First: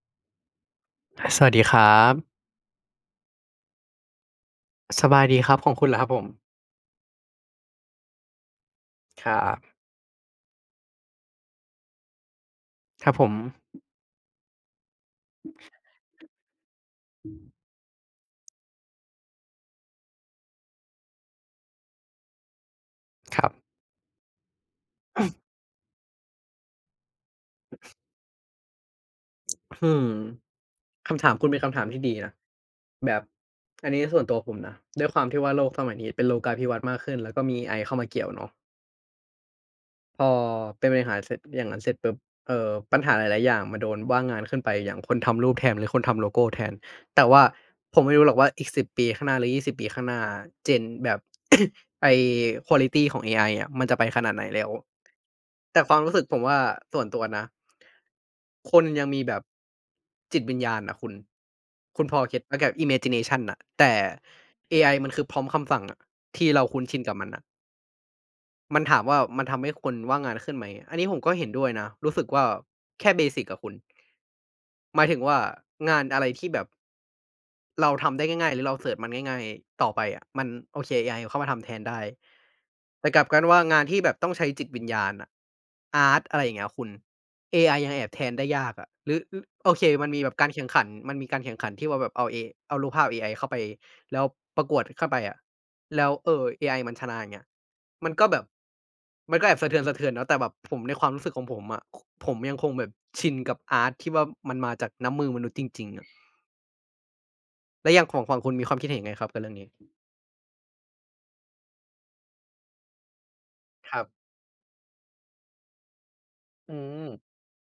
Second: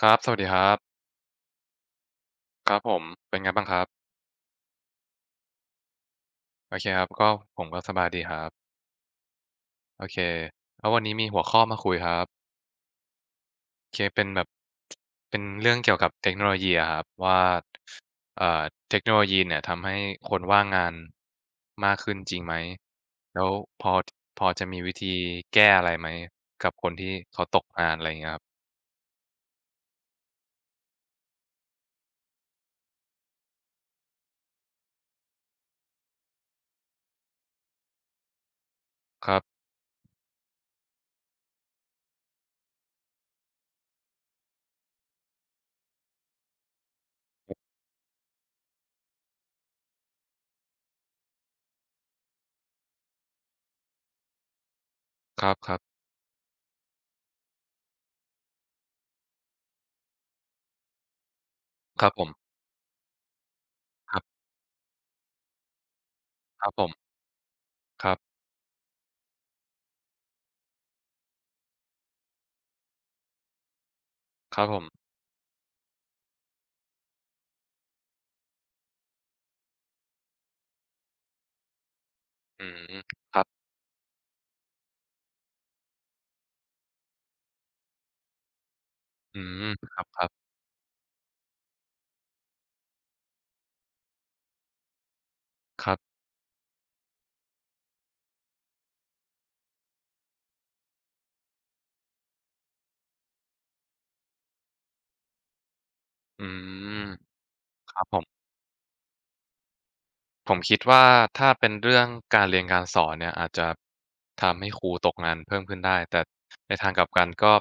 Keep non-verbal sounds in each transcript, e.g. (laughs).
ครับ สวัสดีครับสวัสดีครับ ครับผมเป็นไงบ้างครับสบายดีครับของคุณลรอครับผม โอเคครับก็ผมก็สบายดีครับครับ โอเคแล้ววันนี้มีหัวข้อมาคุยครับครับผม โอเคเป็นแบบเป็นเรื่องเกี่ยวกับเทคโนโลยีอะครับว่าเอ่อเทคโนโลยีเนี่ยทำให้คนว่างงานมากขึ้นจริงไหมคแล้รัวบพอพอจะมีวิธีแก้อะไรไหมกับคนที่เขาตกงานอะไรอย่างเงี้ยครับอืมคำถามคุณเป็นคำถามที่ดีนะ แบบ อันนี้ส่วนตัวผมนะ ด้วยความที่ว่าโลกสมัยนี้เป็นโลกาภิวัตน์มากขึ้นแล้วก็มี AI เข้ามาเกี่ยวเนาะครับพอเป็นปัญหารเสร็จอย่างนั้นเสร็จปุ๊บปัญหาหลายๆอย่างมาโดนว่างงานขึ้นไปอย่างคนทำรูปแทนหรือคนทำโลโกแทนแต่ว่าผมไม่รู้หรอกว่าอีกสิบปีข้างหน้าหรือ20 ปีข้างหน้า Gen แบบ (coughs) ไอ้ควอลิตีของ AI อะมันจะไปขนาดไหนแล้ว ครัแต่บความรู้สึกผมว่าส่วนตัวนะคนยังมีแบบจิตวิญญาณน่ะคุณๆคุคณรับพอผมเก็ตเปล่ากับ imagination น่ะแต่ครับเอไอมันคือพร้อมคำสั่งอะที่เราครับผคุ้นชินมกับมันน่ะครับมันถามว่ามันทำให้คนว่างงานขึ้นไหมอันนี้ผมก็เห็นด้วยนะรู้สึกว่าแค่เบสิกอะคุณครับผมหมายถึงว่างานอะไรที่แบบ เราทำได้ง่ายๆหรือเราเสิร์ชมันง่ายๆต่อไปอะมันโอเคเอไอเข้ามาทำแทนได้อืมแต่กลับคกัรันว่าบงานที่แบบต้องใช้จิตวิญญาณอะอาร์ตอะไรอย่างเงี้ยคุณเอไอยังแอบแทนได้ยากอะหรือออืมโอเคครัมันมีแบบบการแข่งขันมันมีการแข่งขันที่ว่าแบบเอารูปภาพเอไอเข้าไปแล้วประกวดเข้าไปอะๆครับแล้วเออเอไอมันชนะอย่างเงี้ยมันก็แบบมันก็แอบสะเทือนๆเนาะแต่แบบผมในความรู้สึกของผมอะผมยังคงแบบชินกับอาร์ตที่ว่ามันมาจากน้ำมือมนุษย์จริงๆอะ อืม แล้ควอรัย่าบงขผองมฝั่งคุณมีความคิดเห็นยังไงครับกับเรื่องนี้ผมคิดว่าถ้าเป็นเรื่องการเรียนการสอนเนี่ยอาจจะครับทำให้ครูตกงานเพิ่มขึ้นได้แต่อืในทางกลับกันมก็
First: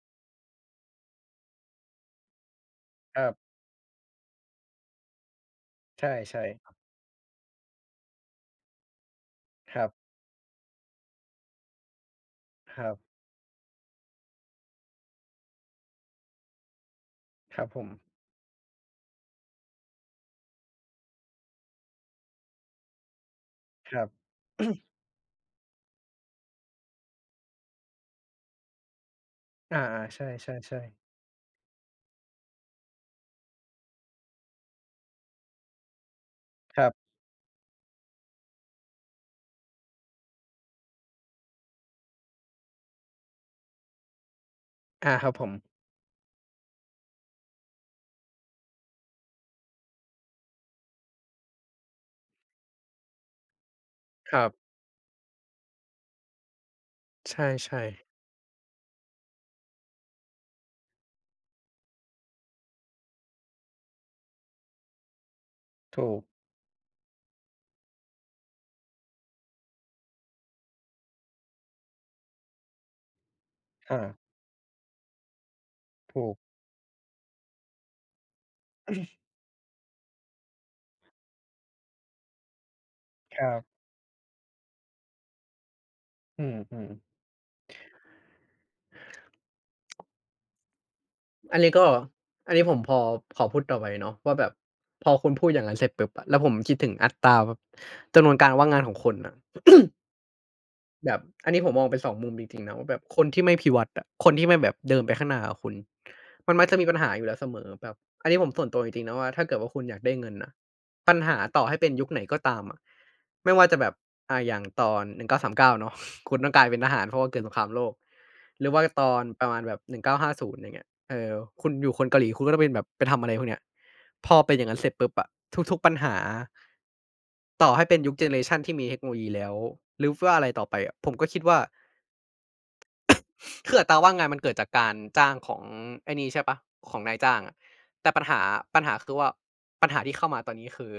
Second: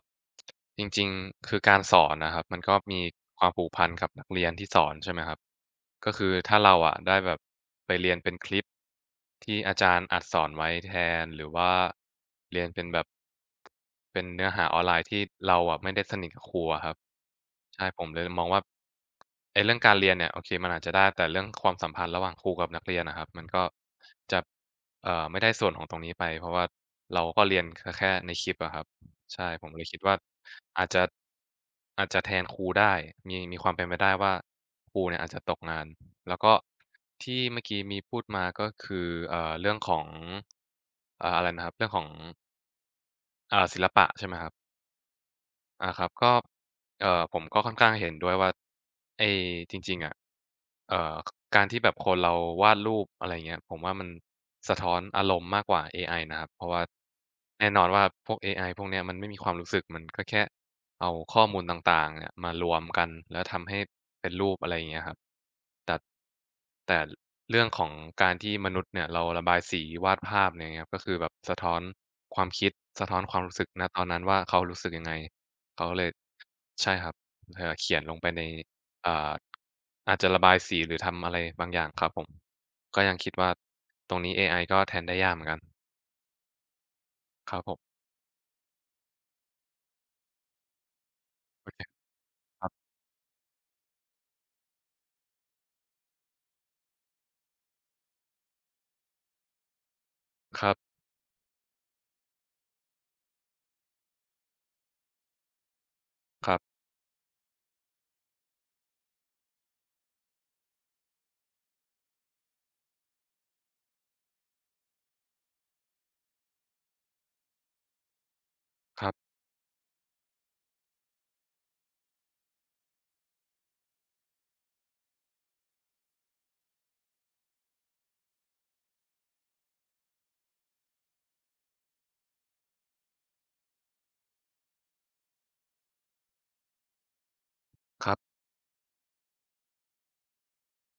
จริงๆคือการสอนนะครับมันก็มีครัคบวามผูกพันกับนักเรียนที่สอนใช่ไหมครับใก็คือถ้าช่เราอะได้แบบไปเรียนเป็นคลิปที่ๆคอารับจารย์อัดสอนไว้แทนหรือว่าเรียนคเป็นรัแบบ บเป็นเนื้อหาออนไลน์ที่เราอะไม่ได้สนิทกับครูอะครับครับผใช่มผมเลยมองว่าไอ้เรื่องการเรียนเนี่ยโอเคมันอาจจะได้แต่เรื่องความสัมพันธ์ระหว่างครูกับนักเรียนอะครับมันก็ครับจะไม่ได้ส่วนของตรงนี้ไปเพราะว่าเราก็เรียนแค่ในคลิปอะครับใช่ผมอาเลยคิดๆว่าใช่อาจๆจะๆอาจจะแทนครูได้มีมีความเป็นไปได้ว่าครูเนี่ยอาจจะตกงานแล้วก็ครับที่เมื่อกี้มีพูดมาก็คือเรื่องของอะไรนะครับเรื่องของ ศิลปะใช่ไหมครับ อาครับผมอาครับก็ผมก็ค่อนข้างเห็นด้วยว่าไอ้จริงๆอะเอ่อการที่แบบคนเราวาดรูปอะไรเงี้ยผมว่ามันครับสะท้อนอารมณ์มากกว่าเอไอนะครับเพราะว่าใแน่นช่อนว่าๆพวกเอไอพวกเนี้ยมันไม่มีความรู้สึกมันก็แค่เอาข้อมูลต่างๆเนี่ยมารวมกันแล้วทำให้เป็นรูปอะไรอย่างเงี้ยครับแต่ถูกแต่เรื่องของการที่มนุษย์เนี่ยเราระบายสีวาดภาพเนี่ยครับก็คือแบบสะท้อนความคิดสะท้อนความรู้สึกนะตอนอานั้นว่าเขารู้สึกยังไง เขาเลยถูกใช่ครับเขียนลงไปในอ่าอาจจะระบายสีหรือทำอะไรบางอย่างครับผมก็ยังคิดคว่ารับตรงนี้เอไอก็แทนได้ยากเหมือนกันอืมครับผมๆอันโอนี้เคก็อันคนี้รัผบมพอขอพูดต่อไปเนาะว่าแบบพอคุณพูดอย่างงั้นเสร็จปุ๊บอะแล้วผมคิดถึงอัตราแบบจำนวนการว่างงานของคนอะ ครับแบบอันนี้ผมมองเป็นสองมุมจริงๆนะว่าแบบคนที่ไม่พิวัตรอะคนที่ไม่แบบเดินไปข้างหน้าอะคุณคมันรัมักจะบมีปัญหาอยู่แล้วเสมอแบบอันนี้ผมส่วนตัวจริงๆนะว่าถ้าเกิดว่าคุณอยากได้เงินน่ะปัญหาต่อให้เป็นยุคไหนก็ตามอะไม่ว่าจะแบบอย่างตอน1939เก้าสามเก้าเนาะ (laughs) คุณต้องกลายเป็นทหารเพราะว่าเกิดสงครามโลกหรือว่าตครัอนบประมาณแบบ1950อย่างเงี้ย เออคุณอยู่คนเกาหลีคุณก็ต้องเป็นแบบไปทำอะไรพวกเนี้ยพอเป็นอย่างนั้นเสร็จปุ๊บอะทุกๆปัญหาต่อให้เป็นยุคเจเนอเรชันที่มีเทคโนโลยีแล้วหรือว่าอะไรต่อไปอะผมก็คิดว่า คืออัตราว่างงานมันเกิดจากการจ้างของไอ้นี่ใช่เปล่าของนายจ้างอะคแต่รัปัญบหาปัญหาคือว่าปัญหาที่เข้ามาตอนนี้คือ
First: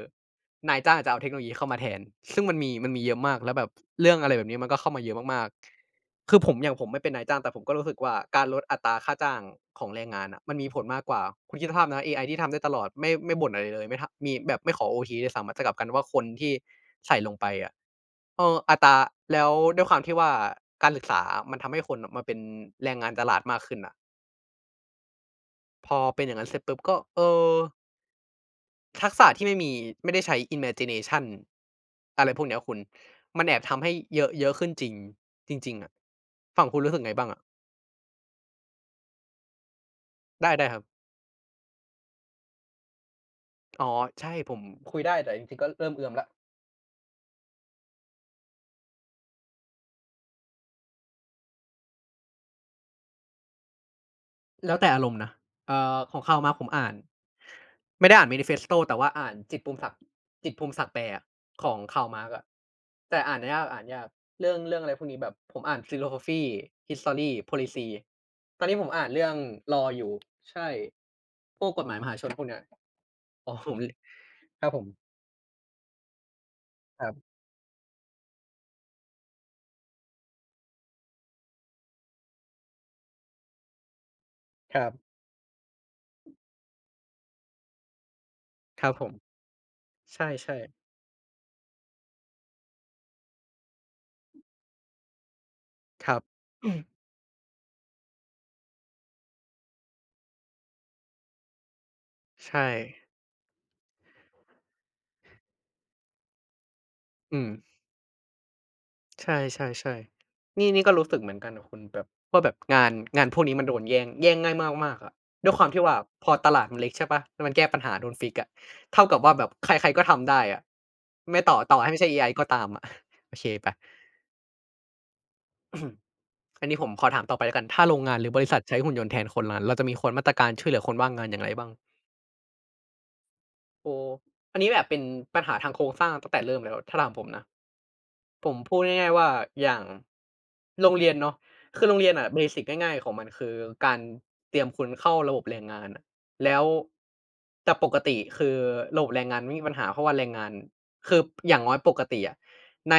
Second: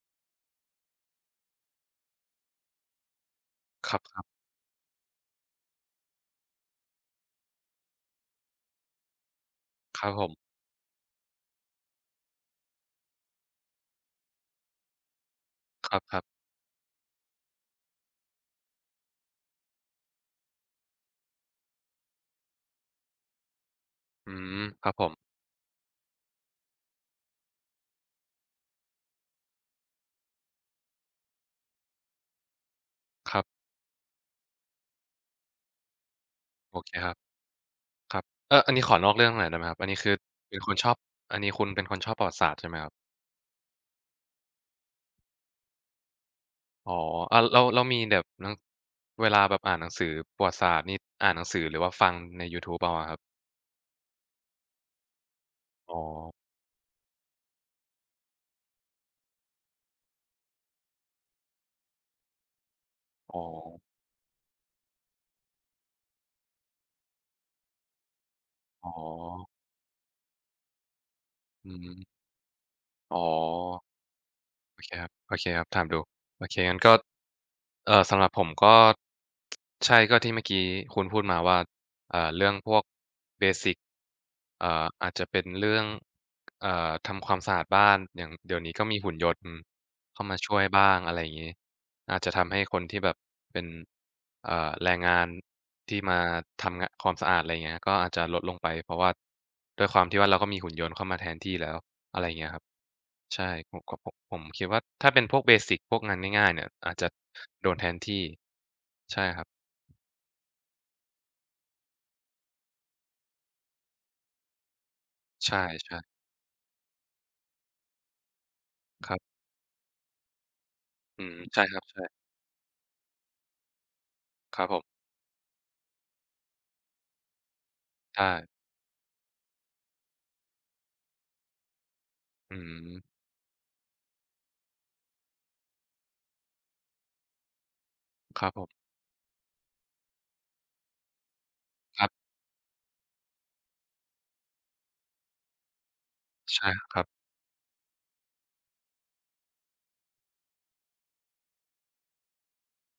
นายจ้างจะเอาเทคโนโลยีเข้ามาแทนซึ่งมันมีเยอะมากแล้วแบบครับเรื่คองรัอะไรบแบบนี้มันก็เข้ามาเยอะมากๆคือผมอย่างผมไม่เป็นนายจ้างแต่ผมก็รู้สึกว่าการลดอัตราค่าจ้างของแรคงรับผงานน่ะมมันมีผลมากกว่าคุณคิดสภาพนะเอไอที่ทำได้ตลอดไม่บ่นอะไรเลยไม่ทำมีแบบไม่ขอโอทีด้วยซ้ำอะแต่กลับกันคว่าครันบๆที่ใส่ลงไปอะ เอออัตราแล้วด้วยความที่ว่าการศึกษามันทำให้คนน่ะมาเป็นแรงงานตลาดมากขึ้นน่ะอืมครับผมพอเป็นอย่างนั้นเสร็จปุ๊บก็อทักษะที่ไม่มีไม่ได้ใช้ imagination อะไรพวกเนี้ยคุณครัมันแอบบทำให้เยอะเยอะขึ้นจริงจริงๆอะฝั่งโอคุณเครู้สึกคไงรับบ้างอะครับเอออันนี้ขอนอกเรื่องหน่อยได้ไหมครับอันนี้คือเป็นได้คๆคนรับชอบอันนี้คุณเป็นคนชอบประวัติศาสตร์ใช่ไหมครับอ๋อใช่ผมคุยได้แต่จริงๆก็เริ่มเอือมแล้ว อ๋ออาแล้วแล้วมีแบบหนังเวลาแบบอ่านหนังสือประวัติศาสตร์นี่อ่านหนังสือหรือว่าฟังในยูทูบเอาอะครับ แล้วแต่อารมณ์นะอ๋อของข่าวมาผมอ่านไม่ได้อ่าน Manifesto แต่ว่าอ่านจิตรภูมิศักดิ์จิตรภูมิศักดิ์แปลอะของข่าวมาร์กอะแต่อ่าอ๋อนยากอ่านยากเรื่องอะไรพวกนี้แบบผมอ่าน Philosophy History Policy ตอนนี้ผอ๋อมอ่านเรื่อง Law อยู่ใช่พวกอือกฎหฮึมายมหาชนพวกเนี้ยอ๋อ อ๋อผมลครับผโอมเคครับโอเคครับถามดูโอเคงั้นก็ครับสำหรับผมก็ใช่ก็ที่เมื่อกี้คุณพูดมาว่าเรื่องพวกเบสิกครับอาจจะเป็นเรื่องทำความสะอาดบ้านอย่างเดี๋ยวนี้คก็รับมีผมหุ่นยนต์ใเข้ามาช่ช่วยบ้างอะไรอย่างงี้อาจจะทำให้คนที่แบบเป็นแรงงานที่ๆครัมาบทำงะความสะอาดอะไรอย่างเงี้ยก็อาจจะลดลงไปเพราะว่าด้วยความที่ว่าเราก็มีหุ่นยนต์เข้ามาแทนที่แล้ว อะไรอย่างเงี้ยครับใช่ใช่ผมก็ผมคิดว่าถ้าเป็นพวกเบสิกพวกงานง่ายๆเนี่ยอาจจะอืม โดนแทนที่ใช่ใชครับ่ๆๆนี่นี่ก็รู้สึกเหมือนกันกับคุณแบบว่าแบบงานพวกนี้มันโดนแย่งง่ายมากๆอะด้ใชวยความที่ว่า่พอตลาดมันเล็กใช่เปล่าแล้วมันแก้ปัญหาโดนฟิกซ์อะเท่าๆคกัรับว่าบแบบใครๆก็ทำได้อะอืมไม่ต่อใช่คต่อรับให้ไม่ใช่ใช่เอไอก็ตามอะ (laughs) โอเคไป ครับผม (clears throat) อันนี้ผมขอถามต่อไปแล้วกันถ้าโรงงานหรืใช่อบริษัทใช้หุ่นยนต์แทนคนงานเราจะมีคนมาตรการช่วยเหลือคนว่างงานอย่างไรบ้างอืมโอ้อันนี้แบบเป็นปัญหาทางโครงสร้างตั้งแต่เริ่มแล้วถ้าถามผมนะ คผรับมผมพูดง่ายๆว่าอย่างโรงเรียนเนาะคือโรงครัเรียนอะบเบสิกง่ายๆของมันคือการเตรียมคุณเข้าระบบแรงงานน่ะแล้วใช่ครับแต่ปกติคือระบบแรงงานไม่มีปัญหาเพราะว่าแรงงานคืออย่างน้อยปกติอะใน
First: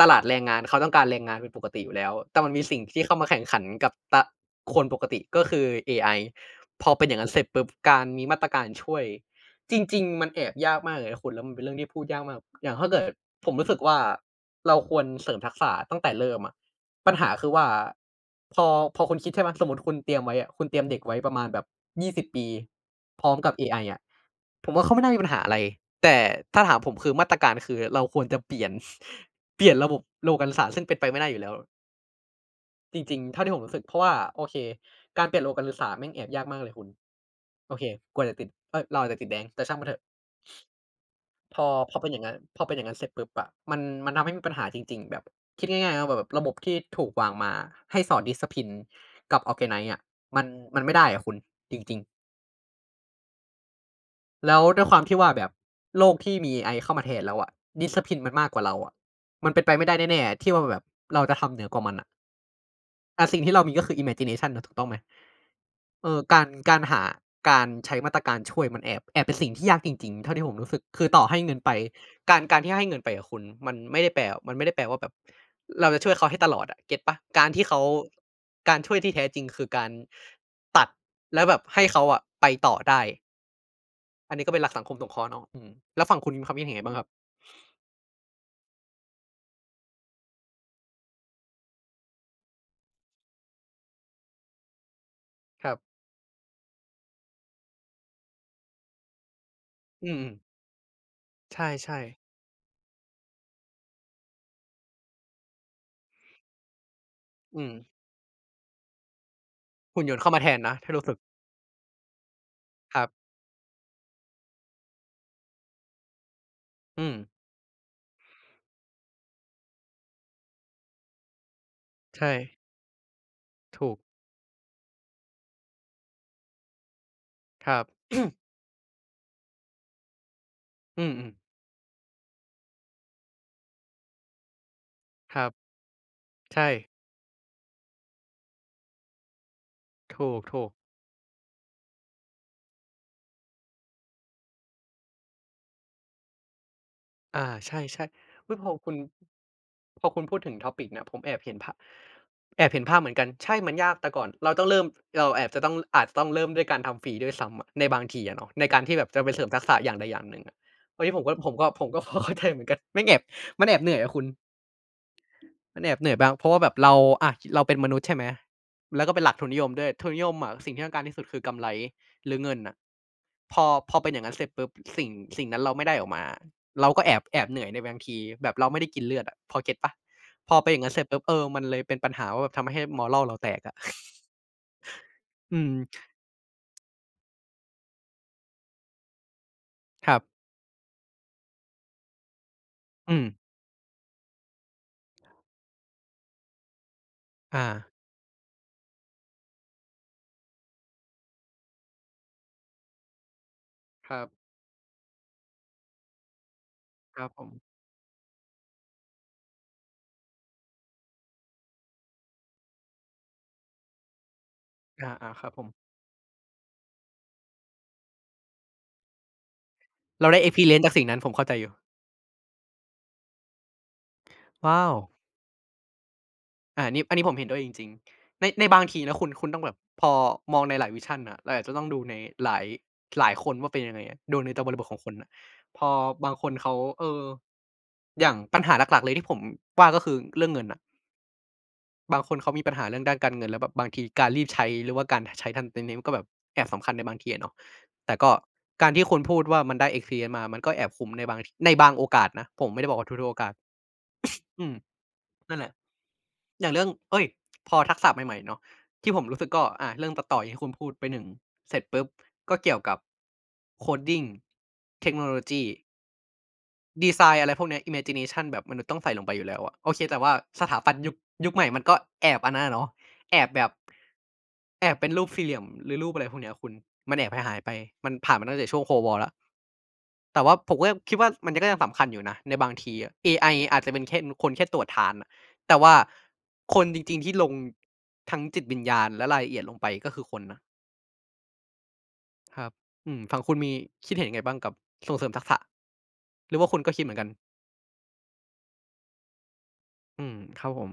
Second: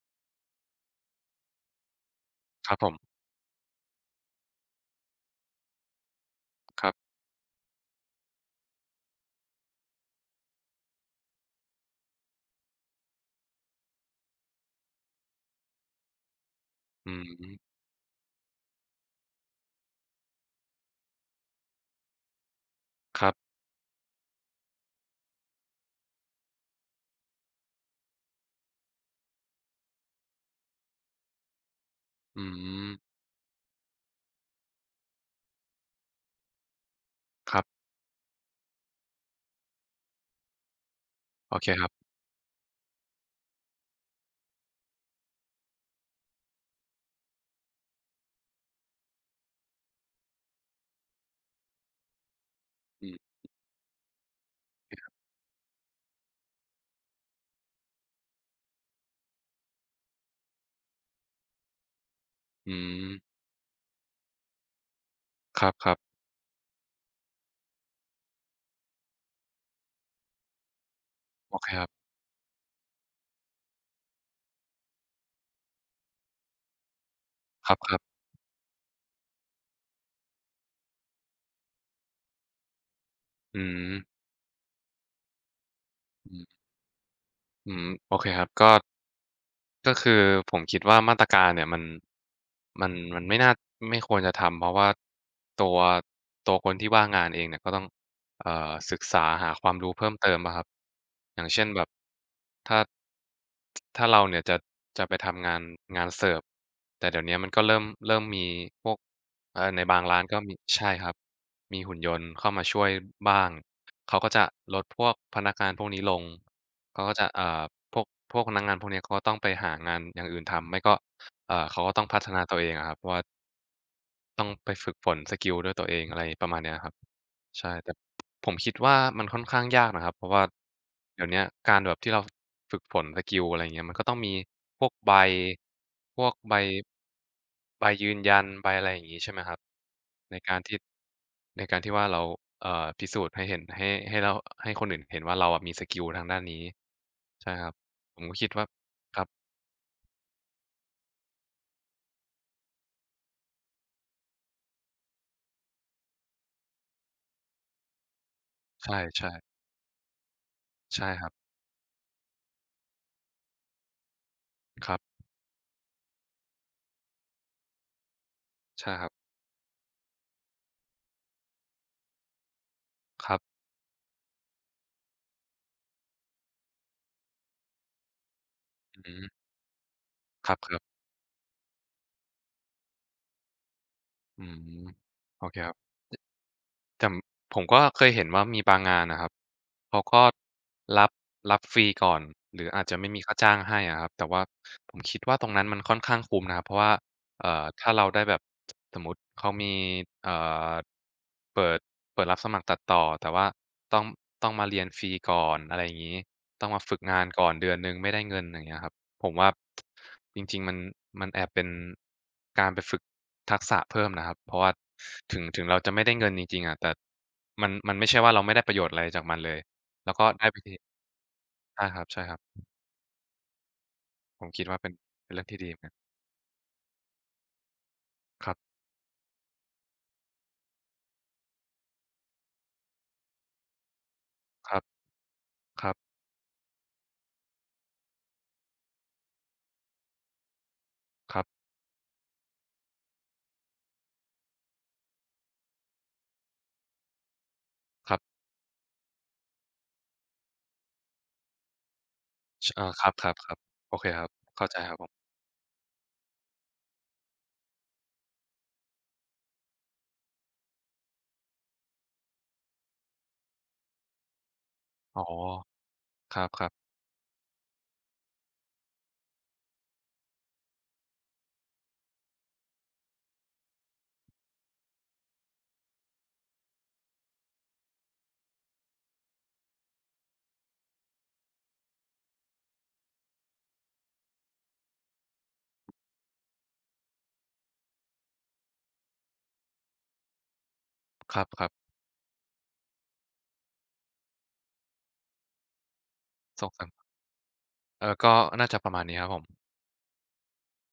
ตลาดแรงงานเขาต้องการแรงงานเป็นปกติอยู่แล้วแต่มันมีครัสิ่บงผที่เข้ามมาแข่งขันกับตะคนปกติก็คือเอไอคพอรัเป็นบอย่างงั้นเสร็จปุ๊บการมีมาตรการช่วย จริงๆมันแอบยากมากเลยนะคุณแล้วมันเป็นเรื่องที่พูดยากมากอย่างถ้าเกิดผมรู้สึกว่าเราควรเสริมทักษะตั้งแต่เริ่มอะอืปัญหาคือว่ามพอพอคุณคิดใช่ไหมสมมุติคุณเตรียมไว้อะคุณเตรียมเด็กไว้ประมาณแบบ20ปีคพร้รัอบมกับเอไออะผมว่าเขาไม่น่ามีปัญหาอะไรแต่ถ้าถามผมคือมาตรการคือเราควรจะเปลี่ยน (laughs) เปลี่ยนระบบโลกาภิศาสตร์ซึ่งเป็นไปไม่ได้อยู่แล้วอืมจริงๆเท่าที่ผมรู้สึกเพราะว่าโอเคการเปลี่ยนโลกาภิศาสตร์แม่งแอบยากมากเลยคุณครัโอเคบกว่าจะติดเอ๊ยเราอาจจะติดแดงแต่ช่างมันเถอะ โอพอเคครัพอบเป็นอย่างงั้นพอเป็นอย่างงั้นเสร็จปุ๊บอะมันทำให้มีปัญหาจริงๆแบบคิดง่ายๆนะแบบระบบที่ถูกวางมาให้สอน Discipline กับ Organize อะมันมันไม่ได้อะคุณจริงอืมๆแล้วด้วยความที่ว่าแบบโลกที่มีเอไอเข้ามาแทนแล้วอะ Discipline มันมากกว่าเราอะมันเป็นไปไม่ได้แน่ๆที่ว่าแบบเราจะทำเหนือกว่ามันอะอืมแต่สิ่งที่เรามีก็คือ imagination อะถูกต้องไหม ครับเอๆอการหาการใช้มาตรการช่วยมันแอบเป็นสิ่งที่ยากจริงๆเท่าที่ผมรู้สึกคือต่อให้เงิโอนเคไปครับการที่ให้เงินไปอะคุณมันไม่ได้แปลว่าแบบเราจะช่วยเขาให้ตลอดอะเก็ตเปล่าการที่ครเขาับๆการช่วยที่แท้จริงคือการตัดแล้วแบบให้เขาอะไปต่อได้อืมอันนี้ก็เป็นหลักสังคมสงเคราะห์เนาะอืมแล้วฝั่งคุณอืมีมความคิดเห็นยังไงบ้างครับอืมโอเคครับก็ ก็คือผมคิดว่ามาตรการเนี่ยมันไม่น่าไม่ควรจะทำเพราะว่าคตัรัวบตัวคนที่ว่างงานเองเนี่ยก็ต้องศึกษาหาความรู้อืเพิ่มมเติมอะครับอย่างๆใเช่นแบบช่ๆถ้าถ้าเราเนี่ยจะจะไปทำงานงานเสิร์ฟแต่เดี๋ยวเนี้ยมันก็อืมเริ่มมีพวกในบาหุ่งนยนร้าต์นเข้าก็มาแทมีนนะถ้าใช่รู้คสึรับกมีหุ่นยนต์เข้ามาช่วยครับบ้างเขาก็จะลดพวกพนักงานพวกนี้ลง เขาอืก็มจะพวกพวกพนักงานพวกเนี้ยเขาก็ต้องไปหางานอย่างอื่นทำไม่ก็เขาก็ต้องพัฒใช่นาตัวเองอะครับว่าถูกต้องไปฝึกฝนสกิลด้วยตัวเองอะไรประมาณเนี้ยครับ คใช่รับแต่ผมคิดว่ามันค่อนข้างยากนะครับเพราะว่าอืเดี๋ยวมเนี้ยๆการแบบที่เราฝึกฝนสกิลอะไรอย่างเงี้ยมันก็ต้องมีพวกใบครับพวกใบใช่ ใบยืนยันใบอะไรอย่างงี้ใช่ไหมครับถูในกการถูกที่ในการที่ว่าเราเอ่อพิสูจน์ให้เห็นให้เราให้คนอื่นเห็นว่าเราอะมีสกิลทางด้านนี้อาใช่ครับใช่ผมก็ๆคิดอุ๊ยพว่าอคุณครับพอคุณพูดถึง topic เนี่ยผมแอบเห็นภาพแอบเห็นภาพเหมือนกันใช่มันยากแต่ก่อนเราต้องเริ่มเราแอบจะต้องอาจจะต้องเริ่มด้วยการทำฟรีด้วยซ้ำอะในบางทีอะเนาะในการใที่แบบจะไปช่เสริมทักษะอย่างใดอย่างหนึ่งอะๆอันใช่นี้ผคมรัก็บผมก็ผมก็ (laughs) พอเข้าใจเหมือนกันแม่งแอบมันแอบเหนื่อยอะคุณ ครับมันแอบเหนื่อยบ้างเพราะว่าแบบเราอะเราเป็นมนุษย์ใช่ไหมใช่แล้ควรัก็บเป็นหลักทุนนิยมด้วยทุนนิยมอะสิ่งที่ต้องการที่สุดคือกำไรหรือเงินน่ะครัพบอพอเป็นอย่างนั้นเสร็จปุ๊บสิ่งสิ่งนั้นเราไม่ได้ออกมาเราก็แอบเหนื่อยในบางทีแบบเราไม่ได้กินอือเลือดฮึอะพอเก็ตเปล่าคพอเป็นอรัย่างนั้นบเสร็จปุ๊บเออมันเลยเป็นปัญหาว่าแบบทำให้ moral เราแตกอะ ๆอืม (laughs) โอเคอืคมรับ แต่ผมก็เคยเห็นว่ามีบางงานนะครับเขาครับก็รับฟรีก่อนหรืออาจจะไม่อืมีมค่าจ้างให้อะครับแต่ว่าผมคิดว่าตรงนั้นมันค่อนข้างคุ้มนะครับเพราะว่าอาถ้าเราได้แบบสมมุติเขามีเอ่อเปิดรับสมัครตัดต่อแต่ว่าต้องครับมาเรียนฟรีก่อนอะไรอย่างงี้ต้องมาฝึกคงารันบผก่อมนเดือนหนึ่งไม่ได้เงินอย่างเงี้ยครับ ผมว่าจริงๆมันมันแอบเป็นการไปฝึกทักษะเพิ่มนะครับเพราะว่าอาๆถึคงรับผมเราจะไม่ได้เงินจริงๆอะแต่มันไม่ใช่ว่าเราไม่ได้ประโยชน์อะไรจากมันเลยแล้วก็เราได้ ได้วิธี experience จากสิ่งนั้นผมเข้าใจอยู่ใช่ครับๆผมคิดว่าว้าเป็นว เป็นเรื่องที่ดีเหมือนกันอาอันนี้ผมเห็นด้วยจริงๆในครัในบบางทีนะคุณคุณต้องแบบพอมองในหลาย vision นะเราอาจจะต้องดูในหลายหลายคนว่าเป็นยังไงอะดูในแตับคริรับทขบองคนน่ะพคอรับบางคนเขาเอออย่างปัญหาหลักๆเลยที่ผมว่าก็คือเรื่องเงินน่ะครับบางคนเขามีปัญหาเรื่องด้านการเงินแล้วแบบบางทีการรีบใช้หรือว่าการใช้ทันทีนี้มันก็แบบแอบสำคัญในบางทีอะเนาะคแต่รับก็การที่คุณพูดว่ามันได้ experience มามันก็แอบคุ้มในบางบางโอกาสนะผชมไม่เอได้อบอกคว่ารัทุกๆโอกาสบๆๆโอเคครับอืเข้าม ใจครับผมนั่นแหละ อย่างเรื่องเอ้ยพอทักษะใหม่ๆเนาะที่ผมรู้สึกก็เรื่องตัดต่ออย่างที่คุณพูดไปหนึ่ง เสร็จปุ๊บ ก็เกี่ยวกับ coding เทคโนอ๋อโลยีครับดีไซน์อะไรพวกเนี้ย imagination แบบมนุษย์ต้องใส่ลงไปอยู่แล้วอะโอเคแต่ว่าสถาปัตย์ยุคใหม่มันก็แอบอันนั้นอะเนาะแอบแบบ แอบเป็นรูปสี่เหลี่ยมหรือรูปอะไรพวกเนี้ยคุณ มันแอบหายๆไป มันผ่านมาตั้งแต่ช่วง Cold War แล้ว แต่ว่าผมก็ยังคิดว่ามันก็ยังสำคัญอยู่นะในบางทีอะเอไออาจจะเป็นแค่คนแค่ตรวจทานน่ะแต่ว่าคนจริงๆที่ลงทั้งจิตวิญญาณและรายละเอียดลงไปก็คือคนนะๆครับครับอืมฝั่งคุณมีคิดเห็นยังไงบ้างกับส่งเสริมทักษะหรือๆว่าส่งคุณเสริก็มคิดเหมือนกันเออก็น่าจะประมาณนี้ครับผมอืมครับผม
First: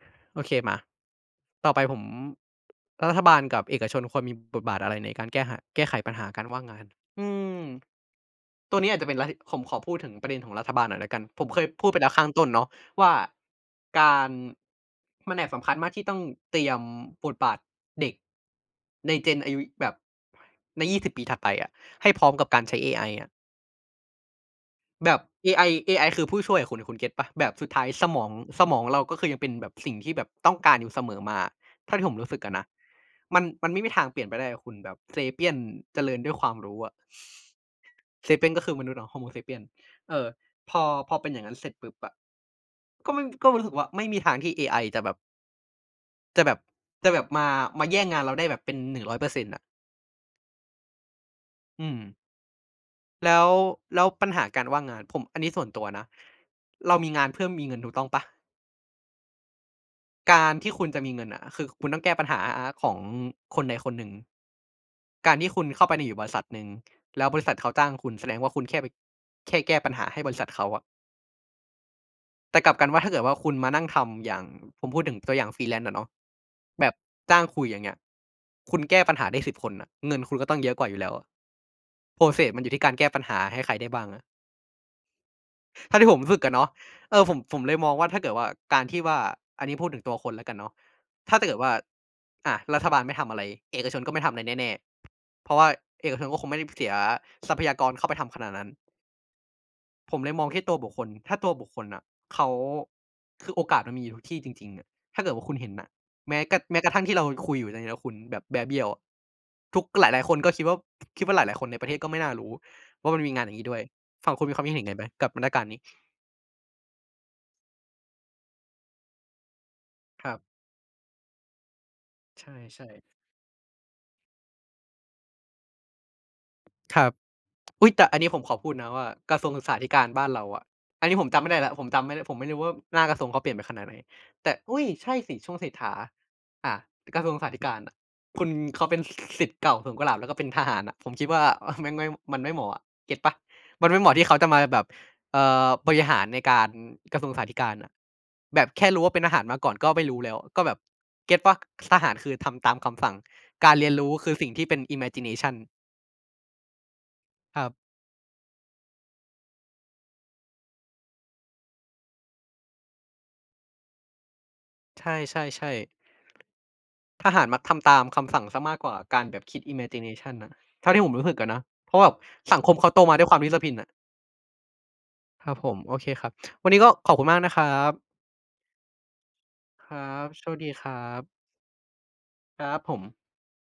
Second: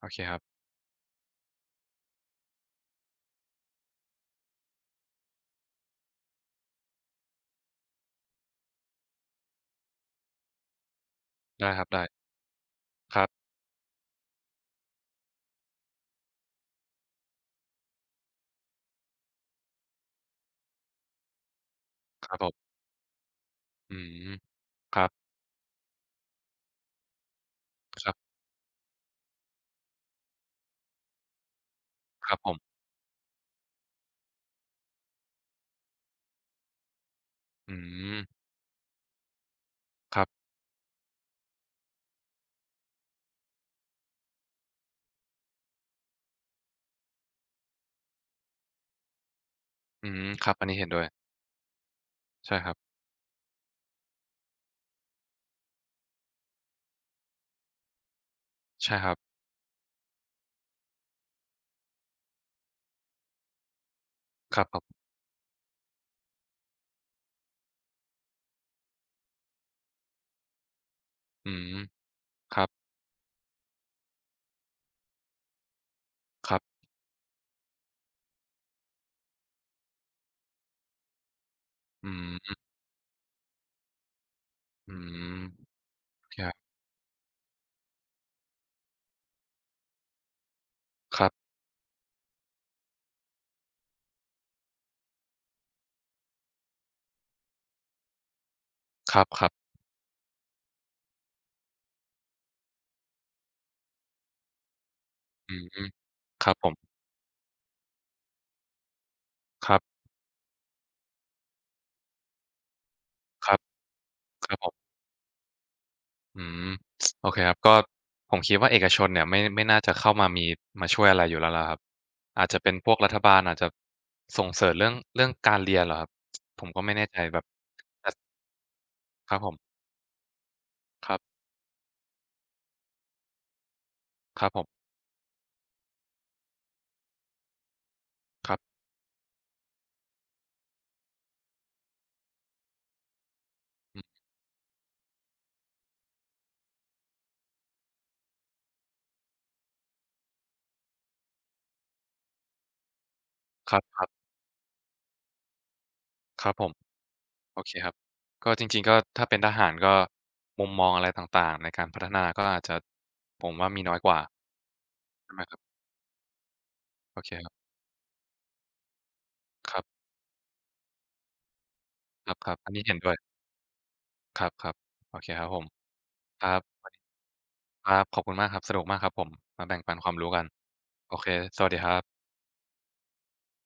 โอเคครัโอบเคมาต่อไปผมรัฐบาลกับเอกชนควรมีบทบาทอะไรในการแก้หาแก้ไขปัญหาการว่างงานอืมตัวนี้อาจจะเป็นรัฐผมขอพูดถึงประเด็นของรัฐบาลหน่อยแล้วกันผมเคยได้ครัพูบดไปได้แล้วข้างต้นเนาะว่าครับการมันแอบสำคัญมากที่ต้องเตรียมบทบาทเด็กใน Gen อายุแบบใน20ปีถัดไปอะให้พร้คอมรับกัผบการมใช้เอไออะ อืมครัแบบบเอไอคือผู้ช่วยคุณเก็ตเปล่าแบบสุดท้ายสครัมองบสมองเราก็คือยังเป็นแบบสิ่งที่แบบต้องการอยู่เสมอมาเท่าที่ผมครู้สึรับกผอะมนะมันไม่มีทางเปลี่ยนไปได้อะคุณแบบ Sapiens เจริญด้วยความรู้อะ อืม Sapiens ก็คือมนุษย์เนาะ Homo Sapiens เอครัอบ พอพอเป็นอย่างนั้นเสร็จปุ๊บอะก็ไม่ก็รู้สึกว่าไม่มีทางที่เอไอจะแบบจะแบบจะแบบมาแย่งงานเราได้แบบเป็น100%อยเปอร์เซ็นต์อะอืมครับอันนี้เห็นด้วยอืมใช่ครับแล้วแล้วปัญหาการว่างงานผมอันนี้ส่วนตัวนะเรามีงานเพื่อมีเงินถูกต้องเปล่า ใช่ครับการที่คุณจะมีเงินอะคือคุณต้องแก้ปัญหาของคนใดคนหนึ่งครับผมการที่คุณเข้าไปในอยู่บริษัทหนึ่งแล้วบริษัทเขาจ้างคุณแสดงว่าคุณแค่ไปแค่แก้ปัญหาให้บริษัทเขาอะอืมคแต่รักบลับกันว่าถ้าเกิดว่าคุณมานั่งทำอย่างผมพูดถึงตัวอย่าง Freelance อะเนาะครับแบบจ้างคุยอย่างเงี้ยคุณแก้ปัญหาได้สิบคนน่ะเงินคุณก็ต้องเยอะกว่าอยู่แล้วอะ อื process มมันอยู่ที่การแก้ปัญหาให้ใครได้บ้างอะ อืมเท่าที่ผมฝึกครัอะบเนาะเออผมเลยมองว่าถ้าเกิดว่าการที่ว่าอันนี้พูดถึงตัวคนแล้วกันเนาะครัถ้าบถ้าเกิดว่ารัฐบาลไม่ทำอะไรเอกชนก็ไม่ทำอะไรแน่ๆเพราะว่าเอกชนก็คงไม่ได้เสียทรัพยากรเข้าไปทำขนาดนั้นครับครับผมเลยมองที่ตัวบุคคลถ้าตัวบุคคลน่ะเขาคือโอกาสมันมีอยู่ทุกที่จริงๆอะถ้าเกิดว่าคุอืณเห็นมน่ะครับผมแม้กระทั่งที่เราคุยอยู่ในเนี้ยคุณแบบแบร์เบี้ยวอะครับหลายๆคนก็คิดว่าหลายๆคนในประเทศก็ไม่น่ารู้ว่ามันมีงานคอย่ารังบงี้ด้วยฝั่งคุคณรัมีบความผคิดเห็นมยังไงไหมกับมาตรการนี้อืมโอเคครับก็ผมคิดว่าเอกชนเนี่ยไม่น่าจะเข้าคมารัมีบ ช่วยอะไรอยู่แล้วล่ะครับใอาจจะเป็นพช่วกๆรัฐบาลอาจจะส่งเสริมเรื่องการเรียนเหรอครับผมก็ไม่คแน่รับใจแบบอุ๊ยแต่อันนี้ผมขอพูดนะว่าคกรัระบทรผวงศึกษามธิการบ้านเราอะอันคนี้รับผมจำไม่ได้แล้วผมจำไม่ได้ผมไม่รู้ว่าหน้ากระทรวงเขาเปลี่ยนไปขนาดไหนครัแต่บผอุ๊ยมใช่สิช่วงเศรษฐาอ่ากระทรวงศึกษาธิการอะคุณครับเขาเป็นศิษย์เก่าสวนกุหลาบแล้วก็เป็นทหารอะผมคิดว่า (laughs) แม่งไม่มันไม่เหมาะอะเก็ตเปล่ามันอืไม่เหมาะมที่เขาจะมาแบบบริหารในการกระทรวงศึกษาธิการอะแบบแค่รู้ว่าเป็นทหารมาก่อนก็ไม่รู้แล้วก็แบบเก็ตเปล่าทหารคือทำตามคำสั่งการเรียนครัรู้บคือสิ่งที่เป็น imagination ๆครับผม คโอรัเคครับ บก็จริงๆก็ถ้าเป็นทหารก็มุมมองอะไรต่างๆในการพัฒนาก็อาจจะผมว่ามีน้อยกว่าใชใช่ไหมครับ่ๆๆโอทเคหารครัมักบทำตามคำสั่งเสียมากกว่าการแบบคิด ครับ imagination น่ะเท่าที่ผมรู้สึกอะนะเพราะแบบครับสังๆคอันมนี้เขาเห็นโตด้มาวยด้วยความดิสซิปลินน่ะครับๆโอเคคครับรับผมผมโอเคครับครัวันนี้ก็บขอบคุณมากนะครัครับบขอบคุณมากครับสนุกมากครับผมมาแบ่งคปันควารัมบรู้กัโชนคดีครัโอเคบสวัสดีครับครับผม